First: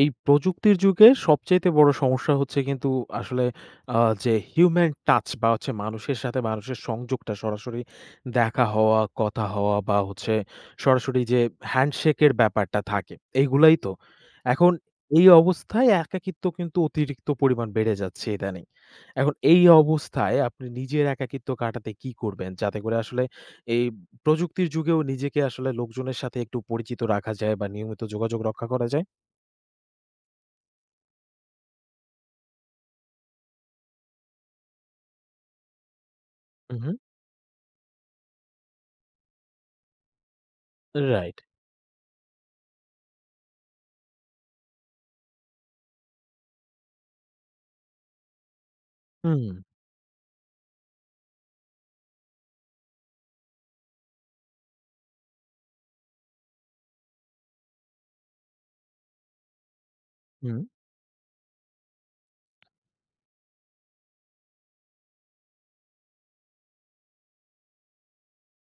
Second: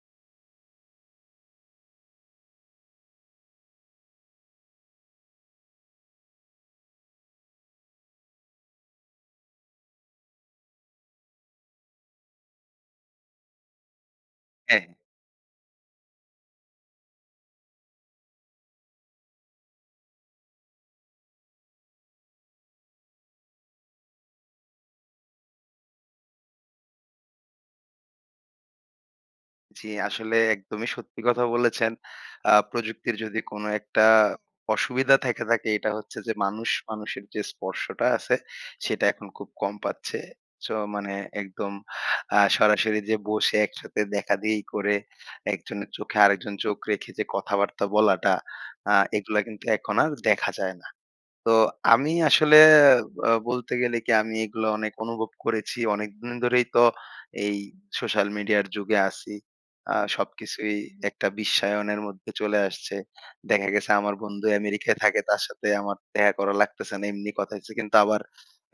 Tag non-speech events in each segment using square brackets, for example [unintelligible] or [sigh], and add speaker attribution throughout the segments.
Speaker 1: এই প্রযুক্তির যুগে সবচাইতে বড় সমস্যা হচ্ছে কিন্তু আসলে আ যে human touch বা হচ্ছে মানুষের সাথে মানুষের সংযোগটা সরাসরি দেখা হওয়া, কথা হওয়া বা হচ্ছে সরাসরি যে হ্যান্ডশেকের ব্যাপারটা থাকে। এইগুলাই তো? এখন
Speaker 2: হ্যাঁ, হ্যাঁ।
Speaker 1: এই অবস্থায় একাকিত্ব কিন্তু অতিরিক্ত পরিমাণ বেড়ে যাচ্ছে ইদানিং। এখন এই অবস্থায় আপনি নিজের একাকিত্ব কাটাতে কি করবেন? যাতে করে আসলে এই প্রযুক্তির যুগেও নিজেকে আসলে লোকজনের সাথে একটু পরিচিত রাখা যায় বা নিয়মিত যোগাযোগ রক্ষা করা যায়?
Speaker 2: জি আসলে একদমই সত্যি কথা বলেছেন। আ প্রযুক্তির যদি কোন একটা অসুবিধা থাইকা থাকে এটা হচ্ছে যে, মানুষ
Speaker 1: হুম, হুম।
Speaker 2: মানুষের যে স্পর্শটা আছে সেটা এখন খুব কম পাচ্ছে। সো মানে
Speaker 1: Right.
Speaker 2: একদম আ সরাসরি যে বসে একসাথে দেখাদেখি করে, একজনের চোখে আরেকজন চোখ রেখে যে কথাবার্তা বলাটা, আ
Speaker 1: হুম,
Speaker 2: এগুলা
Speaker 1: হুম।
Speaker 2: কিন্তু এখন আর দেখা যায় না। তো আমি আসলে বা বলতে গেলে কি আমি এগুলো অনেক অনুভব করেছি। অনেকদিন ধরেই তো এই সোশ্যাল মিডিয়ার যুগে আছি। আ
Speaker 1: হুম।
Speaker 2: সবকিছুই একটা বিশ্বায়নের মধ্যে চলে আসছে। দেখা গেছে আমার বন্ধু অ্যামেরিকায় থাকে তার সাথে আমার দেখা করা লাগতেছে না। এমনি কথা হইতেছে। কিন্তু আবার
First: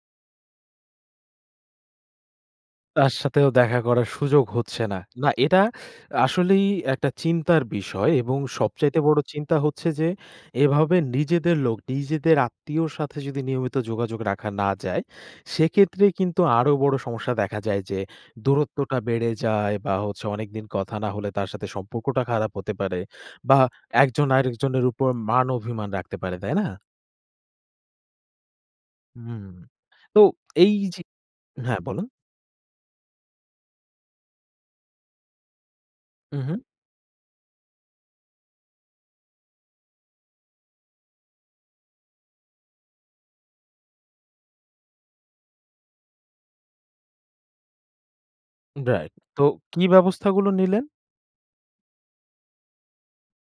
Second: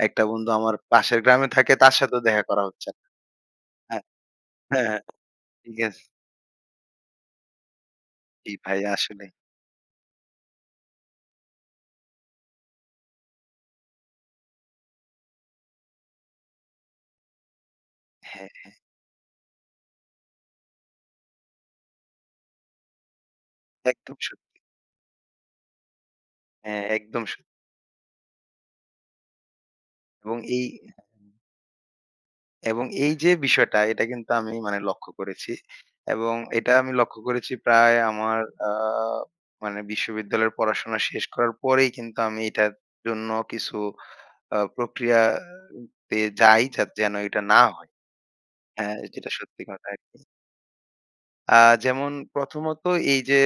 Speaker 2: একটা বন্ধু আমার পাশের গ্রামে থাকে তার সাথেও দেখা করা হচ্ছে না
Speaker 1: তার সাথেও দেখা
Speaker 2: হ্যাঁ,
Speaker 1: করার সুযোগ হচ্ছে
Speaker 2: হ্যাঁ,
Speaker 1: না।
Speaker 2: হ্যাঁ
Speaker 1: না এটা
Speaker 2: ঠিক আছে।
Speaker 1: আসলেই একটা চিন্তার বিষয় এবং
Speaker 2: জি ভাই
Speaker 1: সবচাইতে বড়
Speaker 2: আসলেi।
Speaker 1: চিন্তা হচ্ছে যে এভাবে নিজেদের লোক, নিজেদের আত্মীয়র সাথে যদি নিয়মিত যোগাযোগ রাখা না যায়, সেক্ষেত্রে কিন্তু আরো বড় সমস্যা দেখা যায় যে,
Speaker 2: হ্যাঁ, হ্যাঁ।
Speaker 1: দূরত্বটা বেড়ে যায় বা হচ্ছে অনেকদিন কথা না হলে তার সাথে সম্পর্কটা খারাপ হতে পারে। বা
Speaker 2: একদম
Speaker 1: একজন
Speaker 2: সত্যি।
Speaker 1: আরেকজনের উপর মান অভিমান রাখতে পারে, তাই না?
Speaker 2: হ্যাঁ একদম স
Speaker 1: হুম, হুম, হুম, হুম। তো
Speaker 2: এবং এই
Speaker 1: এই যে হ্যাঁ বলুন।
Speaker 2: এবং এই যে বিষয়টা এটা কিন্তু আমি মানে লক্ষ্য করেছি। এবং
Speaker 1: হুম, হুম।
Speaker 2: এটা আমি লক্ষ্য করেছি প্রায় আমার আ মানে বিশ্ববিদ্যালয়ের পড়াশোনা শেষ করার পরেই কিন্তু আমি এটার জন্য কিছু আ প্রক্রিয়া পেয়ে যাই যাতে যেন এটা না হয়। হ্যাঁ
Speaker 1: রাইট।
Speaker 2: যেটা
Speaker 1: তো
Speaker 2: সত্যি
Speaker 1: কী
Speaker 2: কথা আর কি।
Speaker 1: ব্যবস্থাগুলো নিলেন?
Speaker 2: আ যেমন প্রথমত এই যে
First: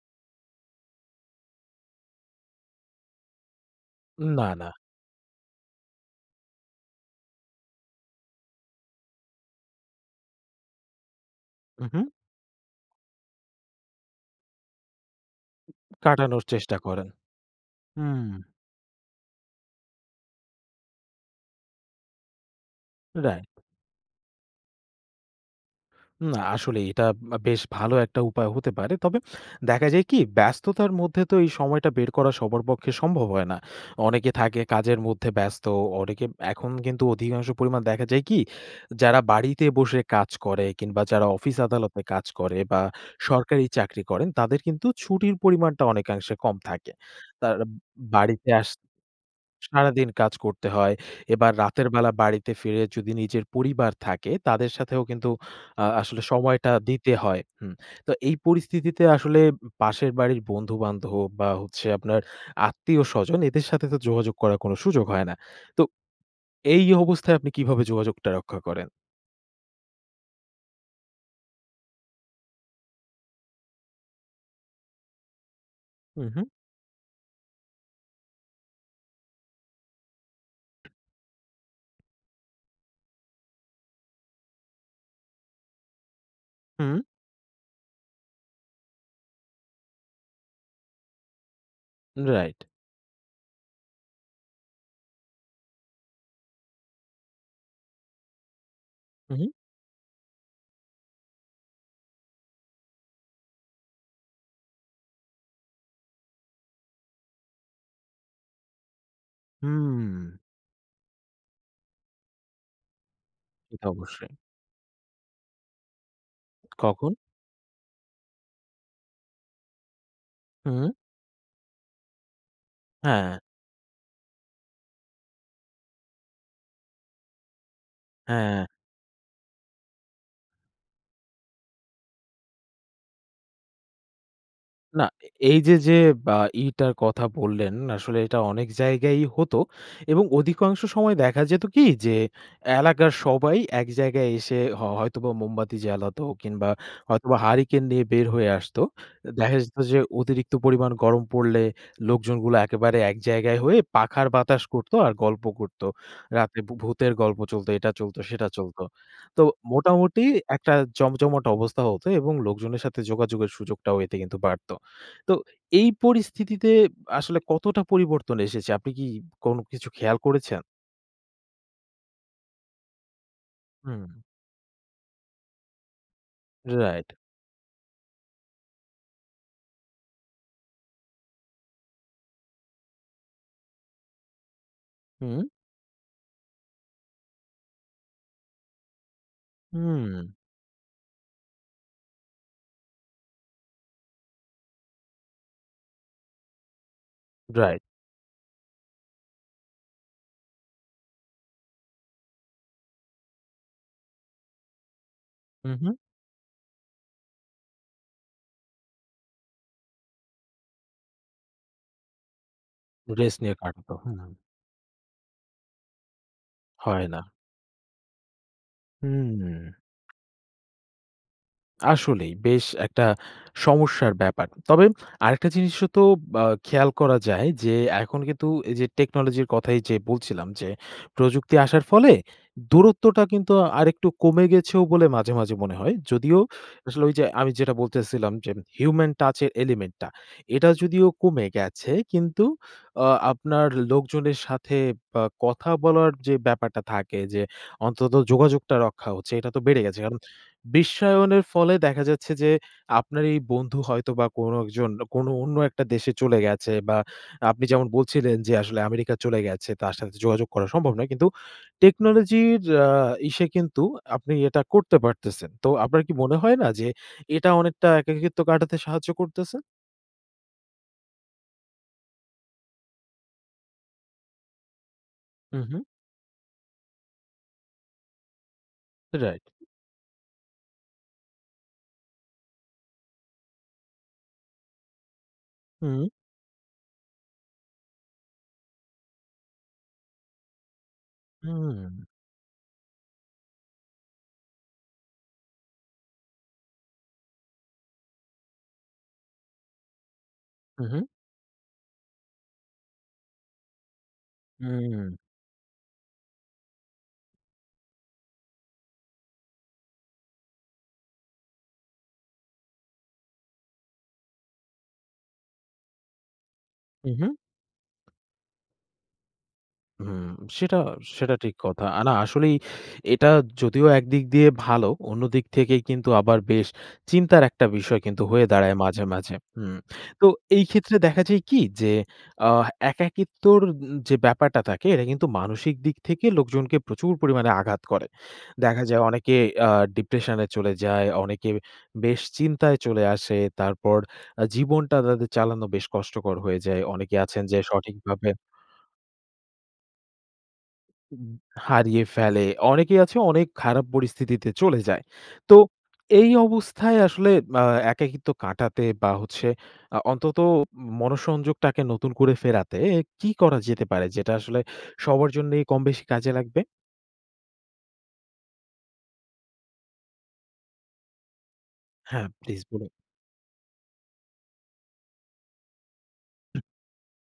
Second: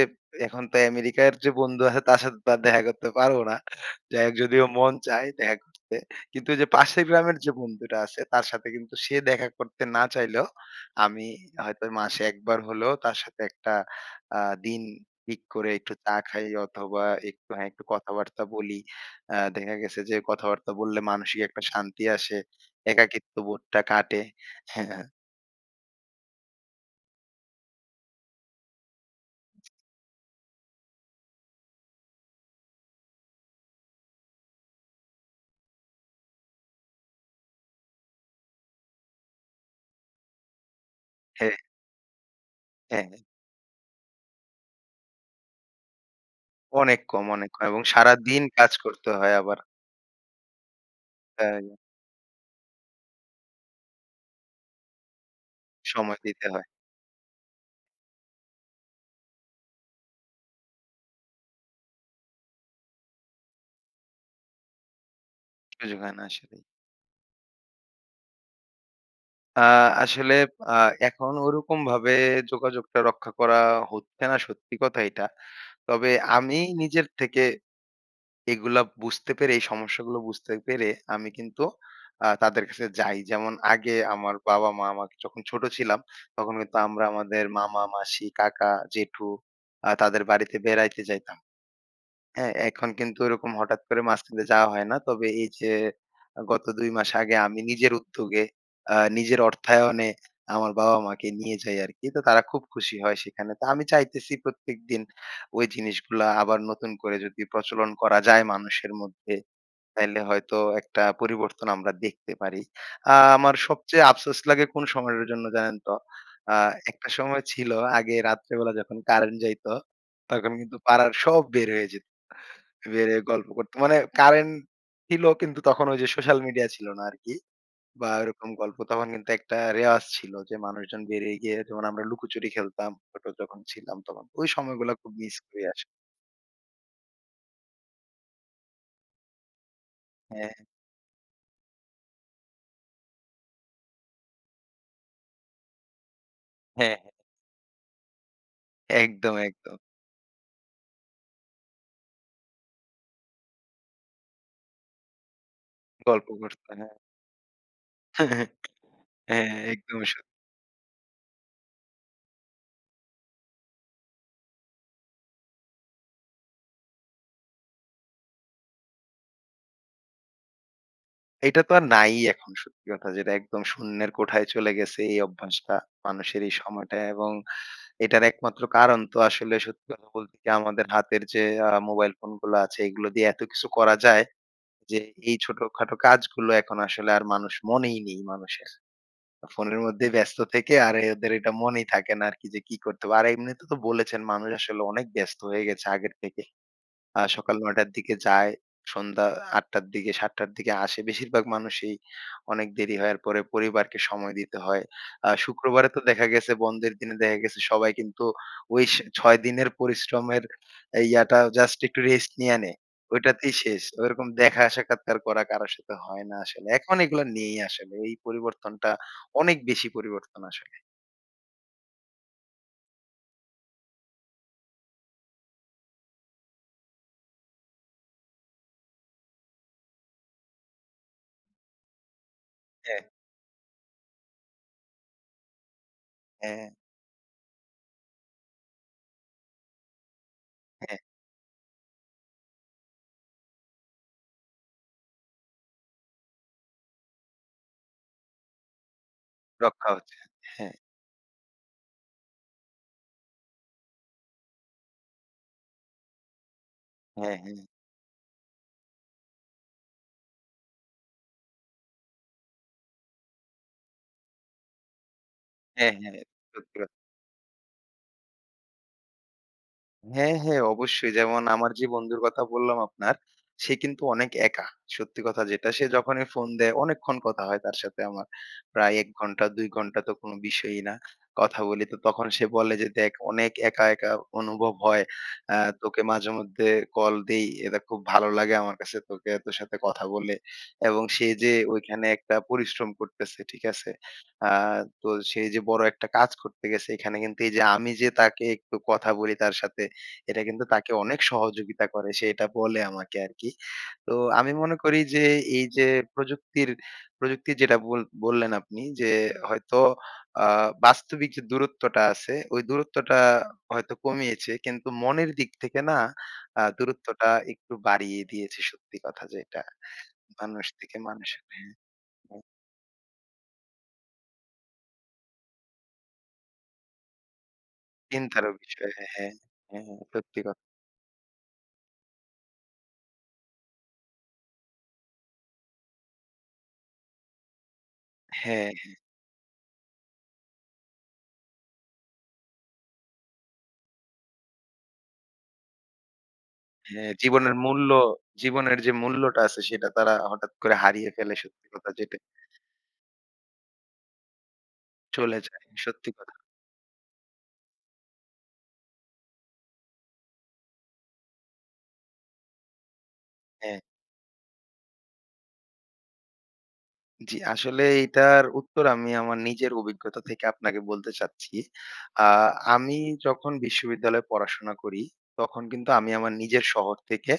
Speaker 2: এখন তো অ্যামেরিকার যে বন্ধু আছে তার সাথে দেখা করতে পারব না। যাই হোক
Speaker 1: না,
Speaker 2: যদিও
Speaker 1: না।
Speaker 2: মন চায় দেখা করতে। কিন্তু ওই যে পাশের গ্রামের যে বন্ধুটা আছে। তার সাথে কিন্তু সে দেখা করতে না চাইলেও, আমি হয়তো
Speaker 1: হুম, হুম।
Speaker 2: মাসে ১ বার হলেও তার সাথে একটা আ দিন পিক করে একটু চা
Speaker 1: কাটানোর
Speaker 2: খাই
Speaker 1: চেষ্টা
Speaker 2: অথবা
Speaker 1: করেন।
Speaker 2: একটু হ্যাঁ একটু
Speaker 1: হুম।
Speaker 2: কথাবার্তা বলি। আ দেখা গেছে যে কথাবার্তা বললে মানসিক একটা শান্তি আসে। একাকিত্ব
Speaker 1: Right.
Speaker 2: বোধটা কাটে। [chuckles]
Speaker 1: না। আসলেই এটা বা বেশ ভালো একটা উপায় হতে পারে। তবে দেখা যায় কি, ব্যস্ততার মধ্যে তো এই সময়টা বের করা সবার পক্ষে সম্ভব হয় না। অনেকে থাকে কাজের মধ্যে ব্যস্ত। অনেকে এখন কিন্তু অধিকাংশ পরিমাণ দেখা যায় কি, যারা বাড়িতে বসে কাজ করে কিংবা যারা অফিস
Speaker 2: হ্যাঁ।
Speaker 1: আদালতে কাজ করে বা
Speaker 2: হ্যাঁ।
Speaker 1: সরকারি চাকরি করেন, তাদের কিন্তু ছুটির পরিমানটা অনেকাংশে কম থাকে।
Speaker 2: অনেক কম অনেক
Speaker 1: তার
Speaker 2: কম।
Speaker 1: আ
Speaker 2: এবং সারাদিন
Speaker 1: বাড়িতে আস
Speaker 2: কাজ করতে হয় আবার।
Speaker 1: সারাদিন কাজ করতে হয়। এবার
Speaker 2: তাই?
Speaker 1: রাতের বেলা বাড়িতে ফিরে যদি নিজের পরিবার থাকে তাদের সাথেও কিন্তু আ
Speaker 2: সময়
Speaker 1: আসলে
Speaker 2: দিতে হয়।
Speaker 1: সময়টা দিতে হয়। হুম। তো এই পরিস্থিতিতে আসলে পাশের বাড়ির বন্ধু-বান্ধব বা হচ্ছে আপনার আত্মীয়-স্বজন এদের সাথে তো যোগাযোগ করার কোনো সুযোগ হয় না। তো
Speaker 2: সুযোগ হয় না আসলেই।
Speaker 1: এই অবস্থায় আপনি কীভাবে যোগাযোগটা রক্ষা করেন?
Speaker 2: আ আসলে আ এখন ঐ রকম ভাবে যোগাযোগটা রক্ষা করা হচ্ছে না সত্যি কথা এটা। তবে
Speaker 1: হুম, হুম।
Speaker 2: আমি নিজের থেকে এগুলা বুঝতে পেরে এই সমস্যাগুলো বুঝতে পেরে, আমি কিন্তু আ তাদের কাছে যাই। যেমন আগে আমার বাবা-মা আমাকে যখন ছোট ছিলাম তখন কিন্তু
Speaker 1: হুম।
Speaker 2: আমরা আমাদের মামা, মাসি, কাকা, জেঠু আ তাদের বাড়িতে বেড়াইতে যাইতাম। হ্যাঁ?
Speaker 1: রাইট।
Speaker 2: এখন কিন্তু ওইরকম হঠাৎ করে মাঝখান দিয়ে যাওয়া হয় না। তবে এই যে আ গত ২ মাস আগে আমি নিজের উদ্যোগে আ
Speaker 1: হুম,
Speaker 2: নিজের
Speaker 1: হুম।
Speaker 2: অর্থায়নে আমার বাবা-মা কে নিয়ে যাই আর কি। তো তারা খুব খুশি হয় সেখানে। তা আমি চাইতেছি প্রত্যেকদিন ঐ জিনিসগুলা আবার নতুন করে যদি প্রচলন করা যায় মানুষের মধ্যে। তাইলে
Speaker 1: হুম।
Speaker 2: হয়তো একটা পরিবর্তন আমরা দেখতে পারি। আ আমার
Speaker 1: সেটা
Speaker 2: সবচেয়ে
Speaker 1: অবশ্যই।
Speaker 2: আফসোস লাগে কোন সময়ের জন্য জানেন তো? আ একটা
Speaker 1: কখন?
Speaker 2: সময় ছিল আগে রাত্রেবেলা যখন কারেন্ট যাইত তখন কিন্তু
Speaker 1: হুম।
Speaker 2: পাড়ার সব বের হয়ে যেত। বের হয়ে
Speaker 1: হ্যাঁ।
Speaker 2: গল্প করত। মানে কারেন্ট ছিল কিন্তু তখন ঐ যে সোশ্যাল মিডিয়া ছিল না আর কি। বা ওইরকম
Speaker 1: হ্যাঁ।
Speaker 2: গল্প তখন কিন্তু একটা রেওয়াজ ছিল যে মানুষজন বেরিয়ে গিয়ে যেমন আমরা লুকোচুরি খেলতাম ছোট যখন ছিলাম তখন। ঐ সময়গুলা
Speaker 1: না,
Speaker 2: খুব
Speaker 1: এ
Speaker 2: মিস
Speaker 1: এই
Speaker 2: করি
Speaker 1: যে,
Speaker 2: আস
Speaker 1: যে বা ইটার কথা বললেন, আসলে এটা অনেক জায়গায়ই হত এবং
Speaker 2: হ্যাঁ।
Speaker 1: অধিকাংশ সময় দেখা যেত কি? যে এলাকার সবাই এক জায়গায় এসে হয় হ হয়তোবা মোমবাতি জ্বালাতো কিংবা
Speaker 2: হ্যাঁ, হ্যাঁ।
Speaker 1: হয়তোবা হারিকেন নিয়ে বের হয়ে আসতো। এ
Speaker 2: একদম,
Speaker 1: দেখা
Speaker 2: একদম।
Speaker 1: যেত যে, অতিরিক্ত পরিমাণ গরম পড়লে লোকজনগুলো একেবারে এক জায়গায় হয়ে পাখার বাতাস করত আর গল্প করত।
Speaker 2: গল্প
Speaker 1: রাতে
Speaker 2: করতো
Speaker 1: ভূ
Speaker 2: হ্যাঁ।
Speaker 1: ভূতের গল্প চলত, এটা চলত, সেটা
Speaker 2: [laughs] হ্যাঁ, হ্যাঁ।
Speaker 1: চলত। তো
Speaker 2: একদমই সত্য।
Speaker 1: মোটামুটি একটা জমজমাট অবস্থা হতো এবং লোকজনের সাথে যোগাযোগের সুযোগটাও এতে কিন্তু বাড়ত। তো এই পরিস্থিতিতে আসলে কতটা পরিবর্তন এসেছে আপনি কি কোনো কিছু খেয়াল করেছেন?
Speaker 2: এইটা তো আর নাই ই এখন সত্যি কথা যেটা। একদম শূন্যের
Speaker 1: হুম।
Speaker 2: কোঠায় চলে গেছে এই অভ্যাসটা মানুষের এই সময়টায়।
Speaker 1: রাইট।
Speaker 2: এবং এটার একমাত্র কারণ তো আসলে সত্যি কথা বলতে কি আমাদের হাতের যে আ মোবাইল ফোনগুলো আছে এগুলো দিয়ে এত কিছু করা যায়, যে এই
Speaker 1: হুম।
Speaker 2: ছোটখাটো কাজগুলো এখন আসলে আর মানুষ মনেই নেই মানুষের। ফোনের মধ্যে
Speaker 1: হুম।
Speaker 2: ব্যস্ত থেকে আর এ ওদের এটা মনেই থাকে না আরকি যে কি করতে হবে। আর এমনিতে তো বলেছেন মানুষ আসলে অনেক ব্যস্ত হয়ে গেছে আগের থেকে। আ সকাল ৯
Speaker 1: রাইট।
Speaker 2: টার দিকে যায়। সন্ধ্যা ৮ টার দিকে ৭ টার দিকে আসে। বেশিরভাগ মানুষই অনেক দেরি হওয়ার পরে পরিবারকে সময় দিতে হয়। আ
Speaker 1: হুম,
Speaker 2: শুক্রবারে
Speaker 1: হুম।
Speaker 2: তো দেখা গেছে বন্ধের দিনে দেখা গেছে সবাই কিন্তু ওই স ৬ দিনের পরিশ্রমের ইয়াটা জাস্ট একটু রেস্ট নিয়া নেয়।
Speaker 1: Rest
Speaker 2: ঐটাতেই
Speaker 1: নিয়ে
Speaker 2: শেষ।
Speaker 1: কাটত, হুম।
Speaker 2: ওইরকম দেখা সাক্ষাৎ আর করা কারো সাথে হয় না আসলে। এখন
Speaker 1: হয় না।
Speaker 2: এইগুলা নেই আসলে। ওই পরিবর্তনটা অনেক
Speaker 1: হুম।
Speaker 2: বেশি পরিবর্তন আসলে।
Speaker 1: আসলেই বেশ একটা সমস্যার ব্যাপার। তবে আরেকটা জিনিস ওতো আ খেয়াল করা যায় যে এখন কিন্তু এইযে টেকনোলজির কথাই যে বলছিলাম যে প্রযুক্তি আসার ফলে
Speaker 2: হ্যাঁ।
Speaker 1: দূরত্বটা কিন্তু আরেকটু কমে গেছেও বলে মাঝে, মাঝে মনে হয়। যদিও
Speaker 2: হ্যাঁ, হ্যাঁ।
Speaker 1: আসলে ওইযে আমি যেটা বলতেসিলাম যে human touch এর element টা এটা
Speaker 2: হ্যাঁ।
Speaker 1: যদিও কমে গেছে কিন্তু অ আপনার লোকজনের সাথে ব কথা বলার যে ব্যাপারটা থাকে যে অন্তত যোগাযোগটা রক্ষা হচ্ছে এটা তো বেড়ে
Speaker 2: রক্ষা
Speaker 1: গেছে। এখন
Speaker 2: হচ্ছে। হ্যাঁ।
Speaker 1: বিশ্বায়নের ফলে দেখা যাচ্ছে যে, আপনার এই বন্ধু হয়তো বা কোনো একজন কোনো অন্য একটা দেশে চলে গেছে বা
Speaker 2: হ্যাঁ,
Speaker 1: আপনি
Speaker 2: হ্যাঁ।
Speaker 1: যেমন বলছিলেন যে আসলে আমেরিকা চলে গেছে তার সাথে যোগাযোগ করা সম্ভব নয়। কিন্তু টেকনোলজির আ ইসে কিন্তু আপনি এটা করতে পারতেসেন। তো
Speaker 2: হ্যাঁ,
Speaker 1: আপনার কি
Speaker 2: হ্যাঁ।
Speaker 1: মনে হয় না
Speaker 2: সত্যি
Speaker 1: যে
Speaker 2: কথা।
Speaker 1: এটা অনেকটা একাকিত্ব কাটাতে সাহায্য করতেসে?
Speaker 2: হ্যাঁ, হ্যাঁ। অবশ্যই, যেমন আমার যে বন্ধুর কথা বললাম আপনার সে কিন্তু অনেক একা, সত্যি কথা
Speaker 1: হুম,
Speaker 2: যেটা।
Speaker 1: হুম।
Speaker 2: সে যখনই ফোন দেয় অনেকক্ষণ কথা হয় তার সাথে আমার। প্রায় ১
Speaker 1: রাইট।
Speaker 2: ঘন্টা ২ ঘন্টা তো কোন বিষয়ই না, কথা বলি। তো তখন সে বলে যে দেখ অনেক একা, একা অনুভব হয়। অ্যা তোকে
Speaker 1: হুম।
Speaker 2: মাঝেমধ্যে কল দেই। এটা খুব ভালো লাগে আমার কাছে তোকে তোর সাথে কথা বলে। এবং সে যে
Speaker 1: হুম।
Speaker 2: ওইখানে একটা পরিশ্রম করতেছে, ঠিক আছে? আ তো সে এই যে বড় একটা কাজ করতে গেছে, এইখানে কিন্তু এই যে আমি যে তাকে একটু কথা বলি তার সাথে, এটা কিন্তু
Speaker 1: হুম,
Speaker 2: তাকে
Speaker 1: হুম।
Speaker 2: অনেক সহযোগিতা করে। সে এটা বলে আমাকে আরকি। তো আমি মনে করি
Speaker 1: হুম।
Speaker 2: যে এই যে প্রযুক্তির প্রযুক্তির যেটা বল বললেন আপনি যে হয়তো আ বাস্তবিক যে দূরত্বটা আছে, ওই দূরত্বটা হয়তো কমিয়েছে। কিন্তু মনের দিক থেকে না আ
Speaker 1: হুম,
Speaker 2: দূরত্বটা
Speaker 1: হুম।
Speaker 2: একটু বাড়িয়ে দিয়েছে সত্যি কথা যেটা।
Speaker 1: হুম।
Speaker 2: মানুষ
Speaker 1: সেটা
Speaker 2: থেকে
Speaker 1: সেটা
Speaker 2: মানুষের।
Speaker 1: ঠিক
Speaker 2: হ্যাঁ,
Speaker 1: কথা। আ না
Speaker 2: হ্যাঁ।
Speaker 1: আসলেই এটা যদিও একদিক দিয়ে ভালো, অন্যদিক থেকে কিন্তু আবার বেশ চিন্তার একটা বিষয় কিন্তু হয়ে
Speaker 2: চিন্তারও
Speaker 1: দাঁড়ায়
Speaker 2: বিষয়।
Speaker 1: মাঝে,
Speaker 2: হ্যাঁ, হ্যাঁ,
Speaker 1: মাঝে। হুম,
Speaker 2: হ্যাঁ।
Speaker 1: তো
Speaker 2: সত্যি কথা।
Speaker 1: এই ক্ষেত্রে দেখা যায় কি যে আ একাকিত্বর উন যে ব্যাপারটা থাকে এটা কিন্তু মানসিক দিক থেকে লোকজনকে প্রচুর পরিমাণে আঘাত করে।
Speaker 2: হ্যাঁ,
Speaker 1: দেখা
Speaker 2: হ্যাঁ।
Speaker 1: যায় অনেকে আ- ডিপ্রেশন এ চলে যায়, অনেকে বেশ চিন্তায় চলে আসে। তারপর আ জীবনটা তাদের চালানো বেশ কষ্টকর হয়ে যায়।
Speaker 2: হ্যাঁ,
Speaker 1: অনেকে আছেন
Speaker 2: জীবনের
Speaker 1: যে
Speaker 2: মূল্য
Speaker 1: সঠিকভাবে
Speaker 2: জীবনের যে মূল্যটা আছে সেটা তারা হঠাৎ করে হারিয়ে
Speaker 1: উম
Speaker 2: ফেলে সত্যি কথা
Speaker 1: হারিয়ে
Speaker 2: যেটা।
Speaker 1: ফেলে। অনেকেই আছে অনেক খারাপ পরিস্থিতিতে চলে যায়।
Speaker 2: চলে
Speaker 1: তো
Speaker 2: যায়। সত্যি
Speaker 1: এই
Speaker 2: কথা।
Speaker 1: অবস্থায় আসলে আ একাকিত্ব কাটাতে বা হচ্ছে আ অন্তত ম মনোসংযোগটাকে নতুন করে ফেরাতে কি করা
Speaker 2: হ্যাঁ।
Speaker 1: যেতে পারে যেটা আসলে সবার জন্যই কমবেশি কাজে লাগবে?
Speaker 2: জি আসলে এইটার উত্তর আমি আমার নিজের অভিজ্ঞতা থেকে আপনাকে বলতে চাচ্ছি।
Speaker 1: হ্যাঁ
Speaker 2: আ
Speaker 1: প্লিজ বলুন।
Speaker 2: আমি যখন বিশ্ববিদ্যালয়ে পড়াশোনা করি, তখন কিন্তু আমি আমার
Speaker 1: হু।
Speaker 2: নিজের শহর থেকে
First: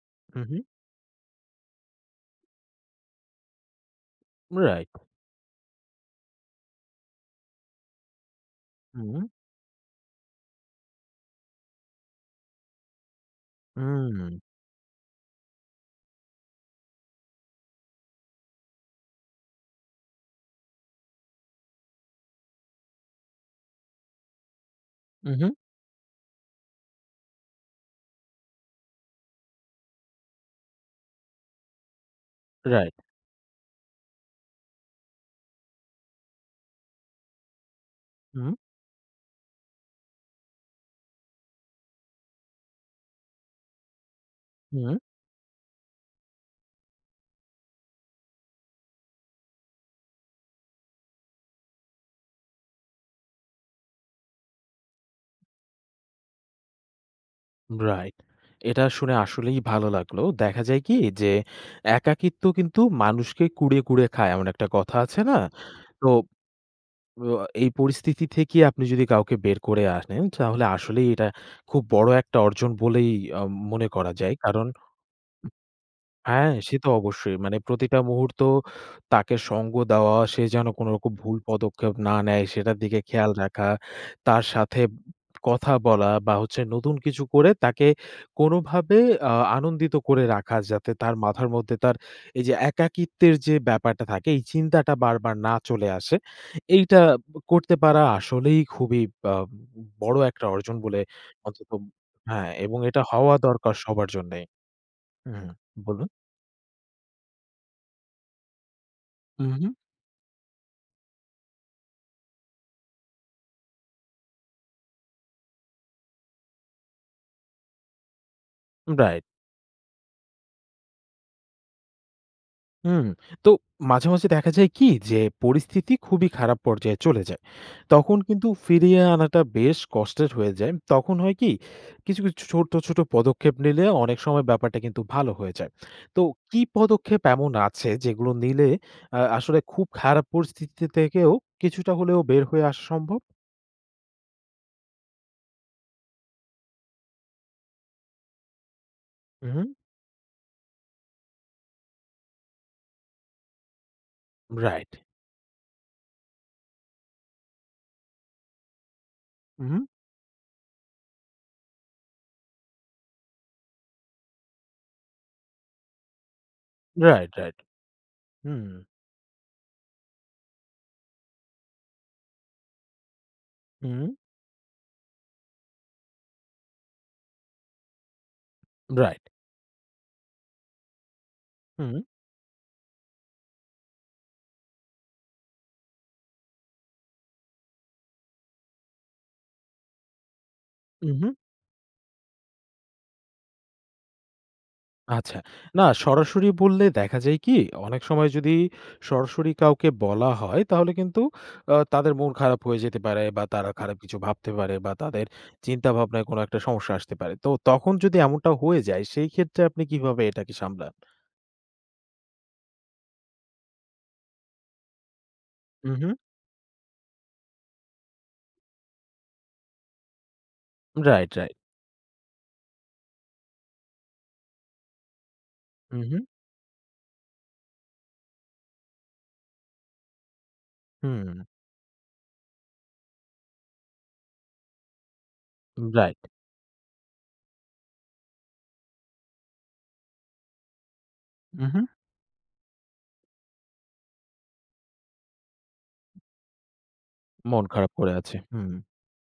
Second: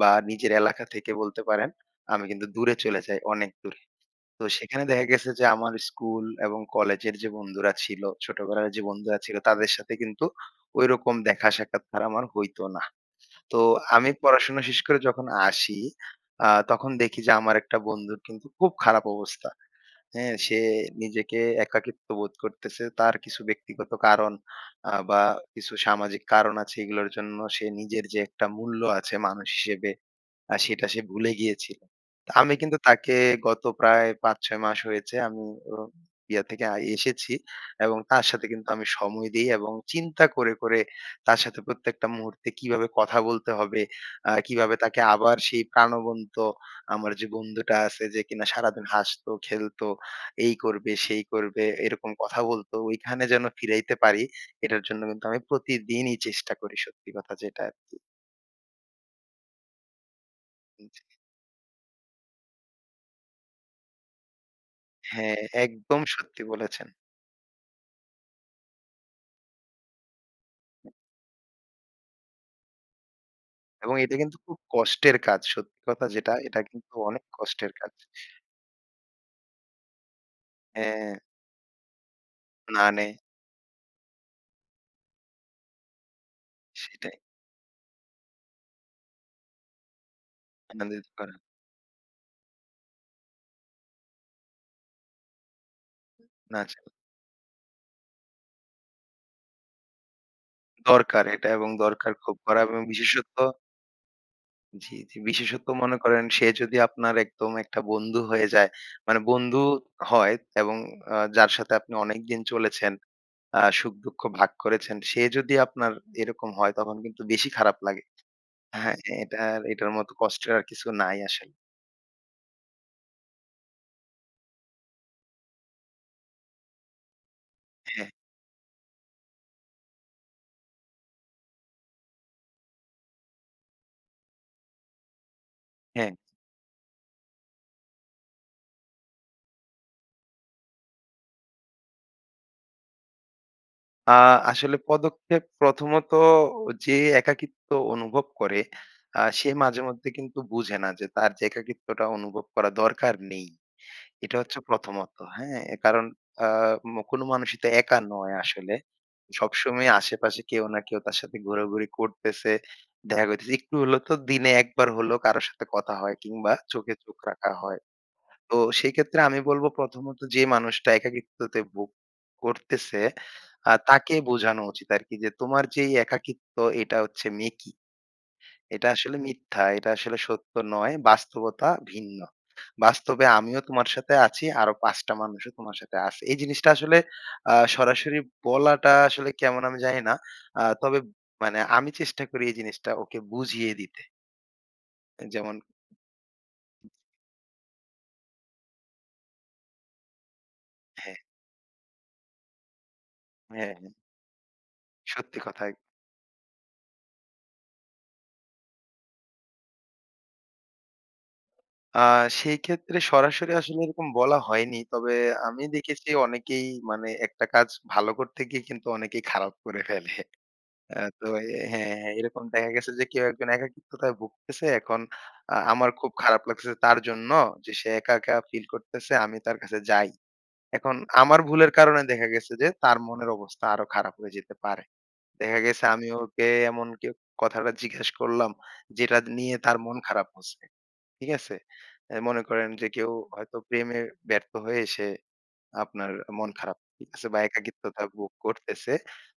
Speaker 2: বা
Speaker 1: হুম,
Speaker 2: নিজের
Speaker 1: হুম।
Speaker 2: এলাকা থেকে বলতে পারেন আমি কিন্তু দূরে চইলা যাই, অনেক দূরে। তো সেখানে
Speaker 1: রাইট।
Speaker 2: দেখা গেছে যে আমার স্কুল এবং কলেজের যে বন্ধুরা ছিল, ছোটবেলার যে বন্ধুরা
Speaker 1: হুম।
Speaker 2: ছিল তাদের সাথে কিন্তু ওইরকম দেখা সাক্ষাৎকার আর আমার হইত না। তো আমি
Speaker 1: হুম।
Speaker 2: পড়াশোনা শেষ করে যখন আসি, আ তখন দেখি যে আমার একটা বন্ধুর কিন্তু খুব খারাপ অবস্থা, হ্যাঁ? সে নিজেকে একাকিত্ব বোধ করতেছে। তার কিছু ব্যক্তিগত কারণ আ বা
Speaker 1: হুম, হুম।
Speaker 2: কিছু সামাজিক কারণ আছে। এগুলোর জন্য সে নিজের যে একটা মূল্য আছে মানুষ হিসেবে, আ সেটা সে ভুলে গিয়েছিল। তা আমি কিন্তু
Speaker 1: রাইট।
Speaker 2: তাকে গত প্রায় ৫-৬ মাস হয়েছে আমি অ ইয়া থেকে আ এসেছি। এবং তার সাথে
Speaker 1: হুম।
Speaker 2: কিন্তু আমি সময় দেই এবং চিন্তা করে, করে তার সাথে প্রত্যেকটা মুহূর্তে কিভাবে কথা বলতে হবে। আ কিভাবে
Speaker 1: হুম।
Speaker 2: তাকে আবার সেই প্রাণবন্ত আমার যে বন্ধুটা আছে যে কিনা সারাদিন হাসতো, খেলত, এই করবে, সেই করবে এইরকম কথা বলত। ওইখানে যেন ফিরাইতে পারি। এটার জন্য কিন্তু আমি প্রতিদিনই চেষ্টা করি সত্যি কথা যেটা আরকি।
Speaker 1: রাইট। এটা শুনে আসলেই ভালো লাগলো। দেখা যায়
Speaker 2: হুম
Speaker 1: কি
Speaker 2: জি।
Speaker 1: যে একাকিত্ব কিন্তু মানুষকে কুঁড়ে, কুড়ে খায় এমন একটা কথা আছে না?
Speaker 2: হ্যাঁ। একদম
Speaker 1: তো
Speaker 2: সত্যি বলেছেন।
Speaker 1: আ এই পরিস্থিতি থেকে আপনি যদি কাউকে বের করে আনেন, তাহলে আসলেই এটা খুব বড় একটা অর্জন বলেই অ মনে
Speaker 2: এবং
Speaker 1: করা
Speaker 2: এইটা
Speaker 1: যায়।
Speaker 2: কিন্তু খুব
Speaker 1: কারণ
Speaker 2: কষ্টের কাজ সত্যি কথা যেটা।
Speaker 1: হ্যাঁ
Speaker 2: এটা
Speaker 1: সে তো
Speaker 2: কিন্তু অনেক
Speaker 1: অবশ্যই। মানে
Speaker 2: কষ্টের কাজ।
Speaker 1: প্রতিটা মুহূর্ত তাকে সঙ্গ দেওয়া, সে যেন কোনরকম
Speaker 2: হ্যাঁ।
Speaker 1: ভুল পদক্ষেপ না নেয় সেটার
Speaker 2: না
Speaker 1: দিকে
Speaker 2: নেয়।
Speaker 1: খেয়াল রাখা, তার সাথে কথা বলা, বা হচ্ছে নতুন
Speaker 2: সেটাই।
Speaker 1: কিছু করে তাকে কোনোভাবে আ আনন্দিত করে রাখা। যাতে
Speaker 2: আনন্দিত
Speaker 1: তার
Speaker 2: করা।
Speaker 1: মাথার মধ্যে তার এই যে একাকিত্বের যে ব্যাপারটা থাকে, এই চিন্তাটা বারবার না চলে আসে।
Speaker 2: না চলে
Speaker 1: এইটা ব করতে পারা আসলেই খুবই আম বড় একটা অর্জন বলে
Speaker 2: দরকার এটা এবং
Speaker 1: [unintelligible]
Speaker 2: দরকার খুব
Speaker 1: হ্যাঁ
Speaker 2: করা
Speaker 1: এবং
Speaker 2: এবং
Speaker 1: এটা হওয়া
Speaker 2: বিশেষত্ব
Speaker 1: দরকার সবার জন্যেই।
Speaker 2: জি, জি।
Speaker 1: হুম
Speaker 2: বিশেষত মনে
Speaker 1: বলুন।
Speaker 2: করেন সে যদি আপনার একদম একটা বন্ধু হয়ে যায় মানে
Speaker 1: হু,
Speaker 2: বন্ধু
Speaker 1: হু।
Speaker 2: হয় এবং আ যার সাথে আপনি অনেকদিন চলেছেন, আ সুখ-দুঃখ ভাগ করেছেন। সে যদি আপনার এরকম হয়, তখন কিন্তু বেশি খারাপ লাগে। হ্যাঁ
Speaker 1: রাইট।
Speaker 2: এটার এটার মতো কষ্টের আর কিছু নাই আসলে।
Speaker 1: হুম। তো মাঝে, মাঝে দেখা যায় কি যে পরিস্থিতি খুবই খারাপ পর্যায়ে চলে যায়।
Speaker 2: হ্যাঁ।
Speaker 1: তখন কিন্তু ফিরিয়ে আনাটা বেশ কষ্টের হয়ে যায়। তখন হয় কি কিছু, কিছু ছো ছোট্ট, ছোট পদক্ষেপ নিলে অনেক সময় ব্যাপারটা কিন্তু ভালো হয়ে যায়।
Speaker 2: হ্যাঁ।
Speaker 1: তো কি পদক্ষেপ এমন আছে যেগুলো নিলে আ আসলে খুব খারাপ পরিস্থিতিতে থেকেও কিছুটা হলেও বের হয়ে আসা সম্ভব?
Speaker 2: আ আসলে পদক্ষেপ প্রথমত যে একাকিত্ব অনুভব করে আ
Speaker 1: হু
Speaker 2: সে
Speaker 1: হুম।
Speaker 2: মাঝেমধ্যে কিন্তু বুঝে না যে তার যে একাকিত্বটা অনুভব করা দরকার নেই। এটা হচ্ছে
Speaker 1: রাইট।
Speaker 2: প্রথমত। হ্যাঁ? কারণ আ ম কোন মানুষই তো একা নয় আসলে।
Speaker 1: হু, হুম।
Speaker 2: সবসময় আশেপাশে কেউ না কেউ তার সাথে ঘোরাঘুরি করতেসে, দেখা হইতেসে। একটু হইলেও তো দিনে একবার হলেও কারো সাথে কথা হয় কিংবা চোখে চোখ
Speaker 1: Right,
Speaker 2: রাখা
Speaker 1: right.
Speaker 2: হয়। তো
Speaker 1: হুম।
Speaker 2: সেইক্ষেত্রে আমি বলব প্রথমত যে মানুষটা একাকিত্বতে ভোগ করতেসে আ
Speaker 1: হুম।
Speaker 2: তাকে বোঝানো উচিত আরকি যে তোমার যেই একাকিত্ব এটা হচ্ছে মেকি। এটা আসলে
Speaker 1: Right.
Speaker 2: মিথ্যা। এটা আসলে সত্য নয়। বাস্তবতা
Speaker 1: হুউম।
Speaker 2: ভিন্ন। বাস্তবে আমিও তোমার সাথে আছি। আরো ৫ টা মানুষও তোমার সাথে আছে। এই জিনিসটা আসলে আ সরাসরি বলাটা আসলে কেমন আমি জানি না। আ তবে
Speaker 1: উহুম।
Speaker 2: মানে আমি চেষ্টা করি এই জিনিসটা ওকে বুঝিয়ে দিতে। এই
Speaker 1: আচ্ছা।
Speaker 2: যেমন।
Speaker 1: না সরাসরি বললে দেখা যায় কি? অনেক সময় যদি সরাসরি কাউকে বলা হয়, তাহলে
Speaker 2: হ্যাঁ।
Speaker 1: কিন্তু আ তাদের মন খারাপ হয়ে যেতে পারে, বা তারা
Speaker 2: হ্যাঁ, হ্যাঁ।
Speaker 1: খারাপ কিছু ভাবতে পারে বা তাদের
Speaker 2: সত্যি কথাই।
Speaker 1: চিন্তাভাবনায় কোনো একটা সমস্যা আসতে পারে। তো তখন যদি এমনটা হয়ে যায় সেই ক্ষেত্রে আপনি কীভাবে এটাকে সামলান?
Speaker 2: আ সেই ক্ষেত্রে সরাসরি আসলে এরকম বলা হয়নি। তবে আমি
Speaker 1: হুম,
Speaker 2: দেখেছি
Speaker 1: হুম।
Speaker 2: অনেকেই মানে একটা কাজ ভালো করতে গিয়ে কিন্তু অনেকেই খারাপ করে ফেলে। অ্যা তো
Speaker 1: রাইট,
Speaker 2: এ
Speaker 1: রাইট।
Speaker 2: হ্যাঁ। এরকম দেখা গেছে যে কেউ একজন একাকিত্বতায় ভুগতেছে, এখন আ আমার
Speaker 1: হু,
Speaker 2: খুব
Speaker 1: হু।
Speaker 2: খারাপ লাগতেছে তার জন্য যে সে একা, একা ফিল করতেছে, আমি তার কাছে যাই। এখন আমার
Speaker 1: হুম।
Speaker 2: ভুলের কারনে দেখা গেছে যে তার মনের অবস্থা আরো খারাপ হয়ে যেতে পারে। দেখা গেছে
Speaker 1: উম
Speaker 2: আমি
Speaker 1: রাইট।
Speaker 2: ওকে এমন কেউ কথাটা জিজ্ঞেস করলাম যেটা দ নিয়ে তার মন খারাপ হচ্ছে, ঠিক আছে?
Speaker 1: হু, হু।
Speaker 2: এ মনে করেন যে কেউ হয়তো প্রেমে ব্যর্থ হয়ে সে আপনার আ মন খারাপ করতেছে বা
Speaker 1: মন খারাপ
Speaker 2: একাকিত্বতা
Speaker 1: করে
Speaker 2: ভোগ
Speaker 1: আছে। হুম।
Speaker 2: করতেছে।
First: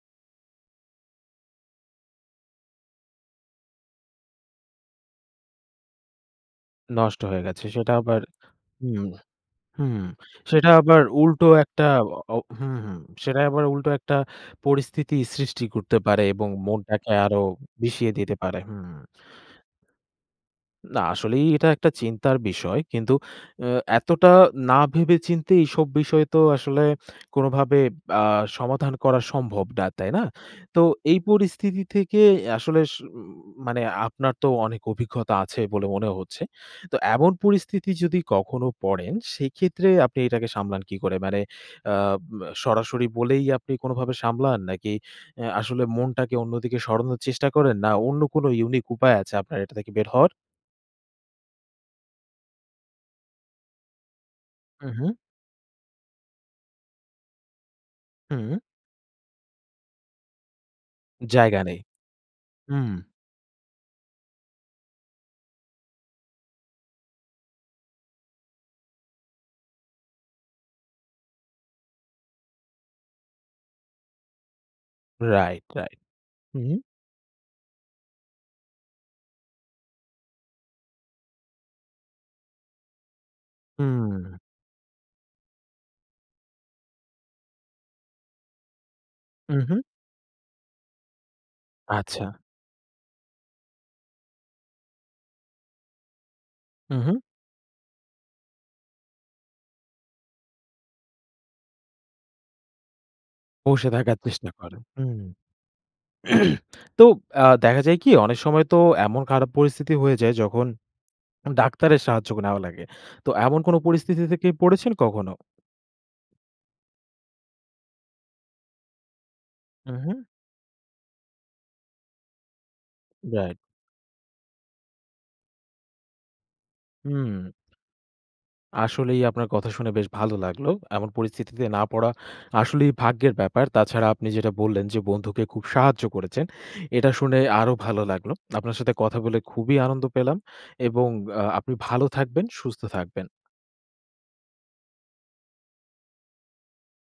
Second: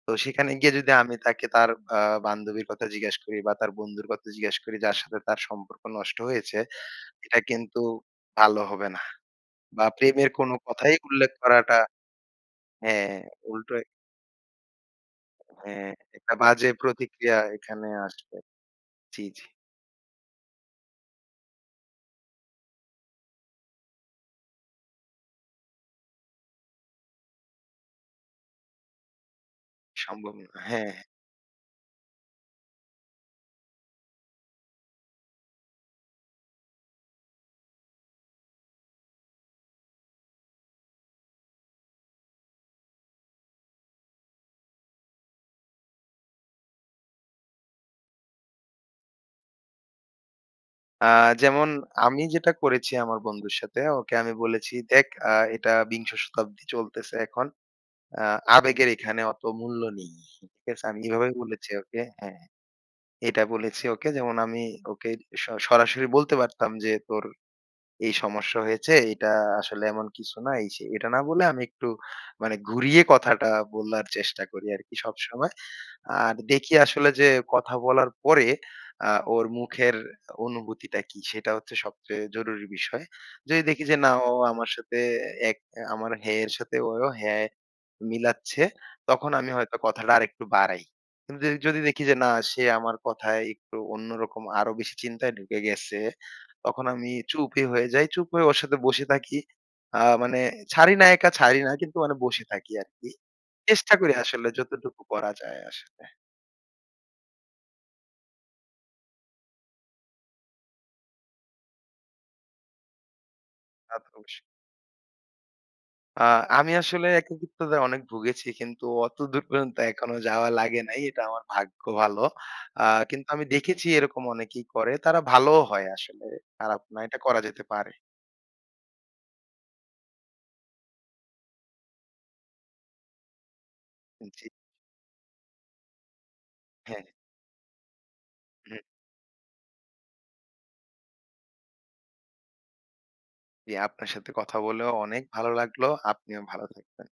Speaker 2: তো সেখানে গিয়ে যদি আমি তাকে তার আ বান্ধবীর কথা জিজ্ঞাস করি, বা তার বন্ধুর কথা জিজ্ঞাস করি, যার সাথে তার সম্পর্ক নষ্ট হয়েছে।
Speaker 1: নষ্ট
Speaker 2: এটা
Speaker 1: হয়ে গেছে।
Speaker 2: কিন্তু
Speaker 1: সেটা আবার
Speaker 2: ভালো হবে
Speaker 1: হুম,
Speaker 2: নাহ। বা
Speaker 1: হুম।
Speaker 2: প্রেমের কোন
Speaker 1: সেটা
Speaker 2: কথাই
Speaker 1: আবার
Speaker 2: উল্লেখ
Speaker 1: উল্টো
Speaker 2: করাটা
Speaker 1: একটা অ অ হুম, হুম।
Speaker 2: হ্যাঁ
Speaker 1: সেটা আবার
Speaker 2: উল্টা এ
Speaker 1: উল্টো একটা পরিস্থিতি সৃষ্টি
Speaker 2: হ্যাঁ,
Speaker 1: করতে পারে,
Speaker 2: একটা
Speaker 1: এবং
Speaker 2: বাজে
Speaker 1: মনটাকে আরো
Speaker 2: প্রতিক্রিয়া
Speaker 1: উ
Speaker 2: এখানে
Speaker 1: বিষিয়ে দিতে
Speaker 2: আসবে।
Speaker 1: পারে। হুম।
Speaker 2: জি, জি।
Speaker 1: না আসলেই এটা একটা চিন্তার বিষয়। কিন্তু অ্যা এতটা না ভেবে-চিন্তে এইসব বিষয় তো আসলে কোনভাবে আ সমাধান করা সম্ভব না, তাই না?
Speaker 2: সম্ভবনা।
Speaker 1: তো
Speaker 2: হ্যাঁ, হ্যাঁ।
Speaker 1: এই পরিস্থিতি থেকে এ আসলে স উম মানে আপনার তো অনেক অভিজ্ঞতা আছে বলে মনে হচ্ছে। তো এমন পরিস্থিতি যদি কখনো পরেন, সেইক্ষেত্রে আপনি এটাকে সামলান কী করে? মানে আব সরাসরি বলেই আপনি কোনোভাবে সামলান? নাকি অ্যা আসলে মনটাকে অন্যদিকে সরানোর চেষ্টা করেন? না অন্য কোন ইউনিক উপায় আছে আপনার এটা থেকে বের হওয়ার?
Speaker 2: আ যেমন আমি যেটা করেছি আমার বন্ধুর সাথে। ওকে আমি বলেছি
Speaker 1: হুম,
Speaker 2: দেখ
Speaker 1: হুম।
Speaker 2: আ এটা বিংশ শতাব্দী চলতেসে এখন। অ্যা
Speaker 1: হুম।
Speaker 2: আবেগের এখানে অত মূল্য নেই, ঠিক আছে? আমি এভাবেই
Speaker 1: জায়গা
Speaker 2: বলেছি
Speaker 1: নেই।
Speaker 2: ওকে হ্যাঁ?
Speaker 1: হুম।
Speaker 2: এটা বলেছি ওকে যেমন আমি ওকে সরা সরাসরি বলতে পারতাম যে "তোর এই সমস্যা হয়েছে। এইটা আসলে এমন কিছু না, এই-সেই।" এটা না বলে আমি একটু মানে ঘুরিয়ে কথাটা বলার চেষ্টা করি আরকি সবসময়।
Speaker 1: Right, right.
Speaker 2: আর
Speaker 1: হু,
Speaker 2: দেখি
Speaker 1: হু।
Speaker 2: আসলে যে কথা বলার পরে আ ওর মুখের অনুভূতিটা কি? সেটা হচ্ছে সবচেয়ে জরুরি বিষয়। যদি দেখি যে না ও
Speaker 1: হুম।
Speaker 2: আমার সাথে এক অ্যা আমার হ্যাঁ এর সাথে ওই ও হ্যাঁ মিলাচ্ছে, তখন আমি
Speaker 1: হুম,
Speaker 2: হয়তো
Speaker 1: হুম।
Speaker 2: কথাটা আরেকটু বাড়াই। কিন্তু দে যদি দেখি যে
Speaker 1: আচ্ছা।
Speaker 2: না সে আমার কথায় একটু অন্যরকম আরো বেশি চিন্তায় ঢুকে গেসে, তখন
Speaker 1: হুম,
Speaker 2: আমি
Speaker 1: হুম।
Speaker 2: চুপই হয়ে যাই। চুপ হয়ে ওর সাথে বসে থাকি। আ মানে ছাড়ি না একা ছাড়ি না কিন্তু মানে বসে থাকি আরকি।
Speaker 1: বসে
Speaker 2: চেষ্টা করি
Speaker 1: থাকার
Speaker 2: আসলে
Speaker 1: চেষ্টা করেন।
Speaker 2: যতটুকু
Speaker 1: হুম।
Speaker 2: করা যায় আসলে।
Speaker 1: [clears throat] তো আ দেখা যায় কি অনেক সময় তো এমন খারাপ পরিস্থিতি হয়ে যায় যখন উম ডাক্তারের সাহায্যও নেওয়া লাগে। তো এমন কোন
Speaker 2: তা তো
Speaker 1: পরিস্থিতিতে
Speaker 2: অবশ্যই।
Speaker 1: কি পড়েছেন কখনো?
Speaker 2: আ আমি আসলে একাকিত্বতায় অনেক ভুগেছি কিন্তু অতদূর পর্যন্ত
Speaker 1: হুম,
Speaker 2: এখনো
Speaker 1: হুম।
Speaker 2: যাওয়া লাগে নাই। এটা আমার ভাগ্য ভালো। আ কিন্তু আমি
Speaker 1: রাইট
Speaker 2: দেখেছি এরকম অনেকেই করে। তারা ভালোও হয় আসলে। খারাপ না, এটা করা
Speaker 1: হুম।
Speaker 2: যেতে পারে।
Speaker 1: আসলেই আপনার কথা শুনে বেশ ভালো লাগলো। এমন পরিস্থিতিতে না পড়া আসলেই ভাগ্যের ব্যাপার। তাছাড়া আপনি
Speaker 2: উম জ্বী।
Speaker 1: যেটা বললেন যে বন্ধুকে খুব সাহায্য করেছেন।
Speaker 2: হ্যাঁ।
Speaker 1: এটা শুনে আরো ভালো লাগলো। আপনার
Speaker 2: হুম।
Speaker 1: সাথে কথা বলে খুবি আনন্দ পেলাম। এবং আ আপনি ভালো থাকবেন, সুস্থ থাকবেন।
Speaker 2: জ্বী। আপনার সাথে কথা বলেও অনেক ভালো লাগল। আপনিও ভালো থাকবেন।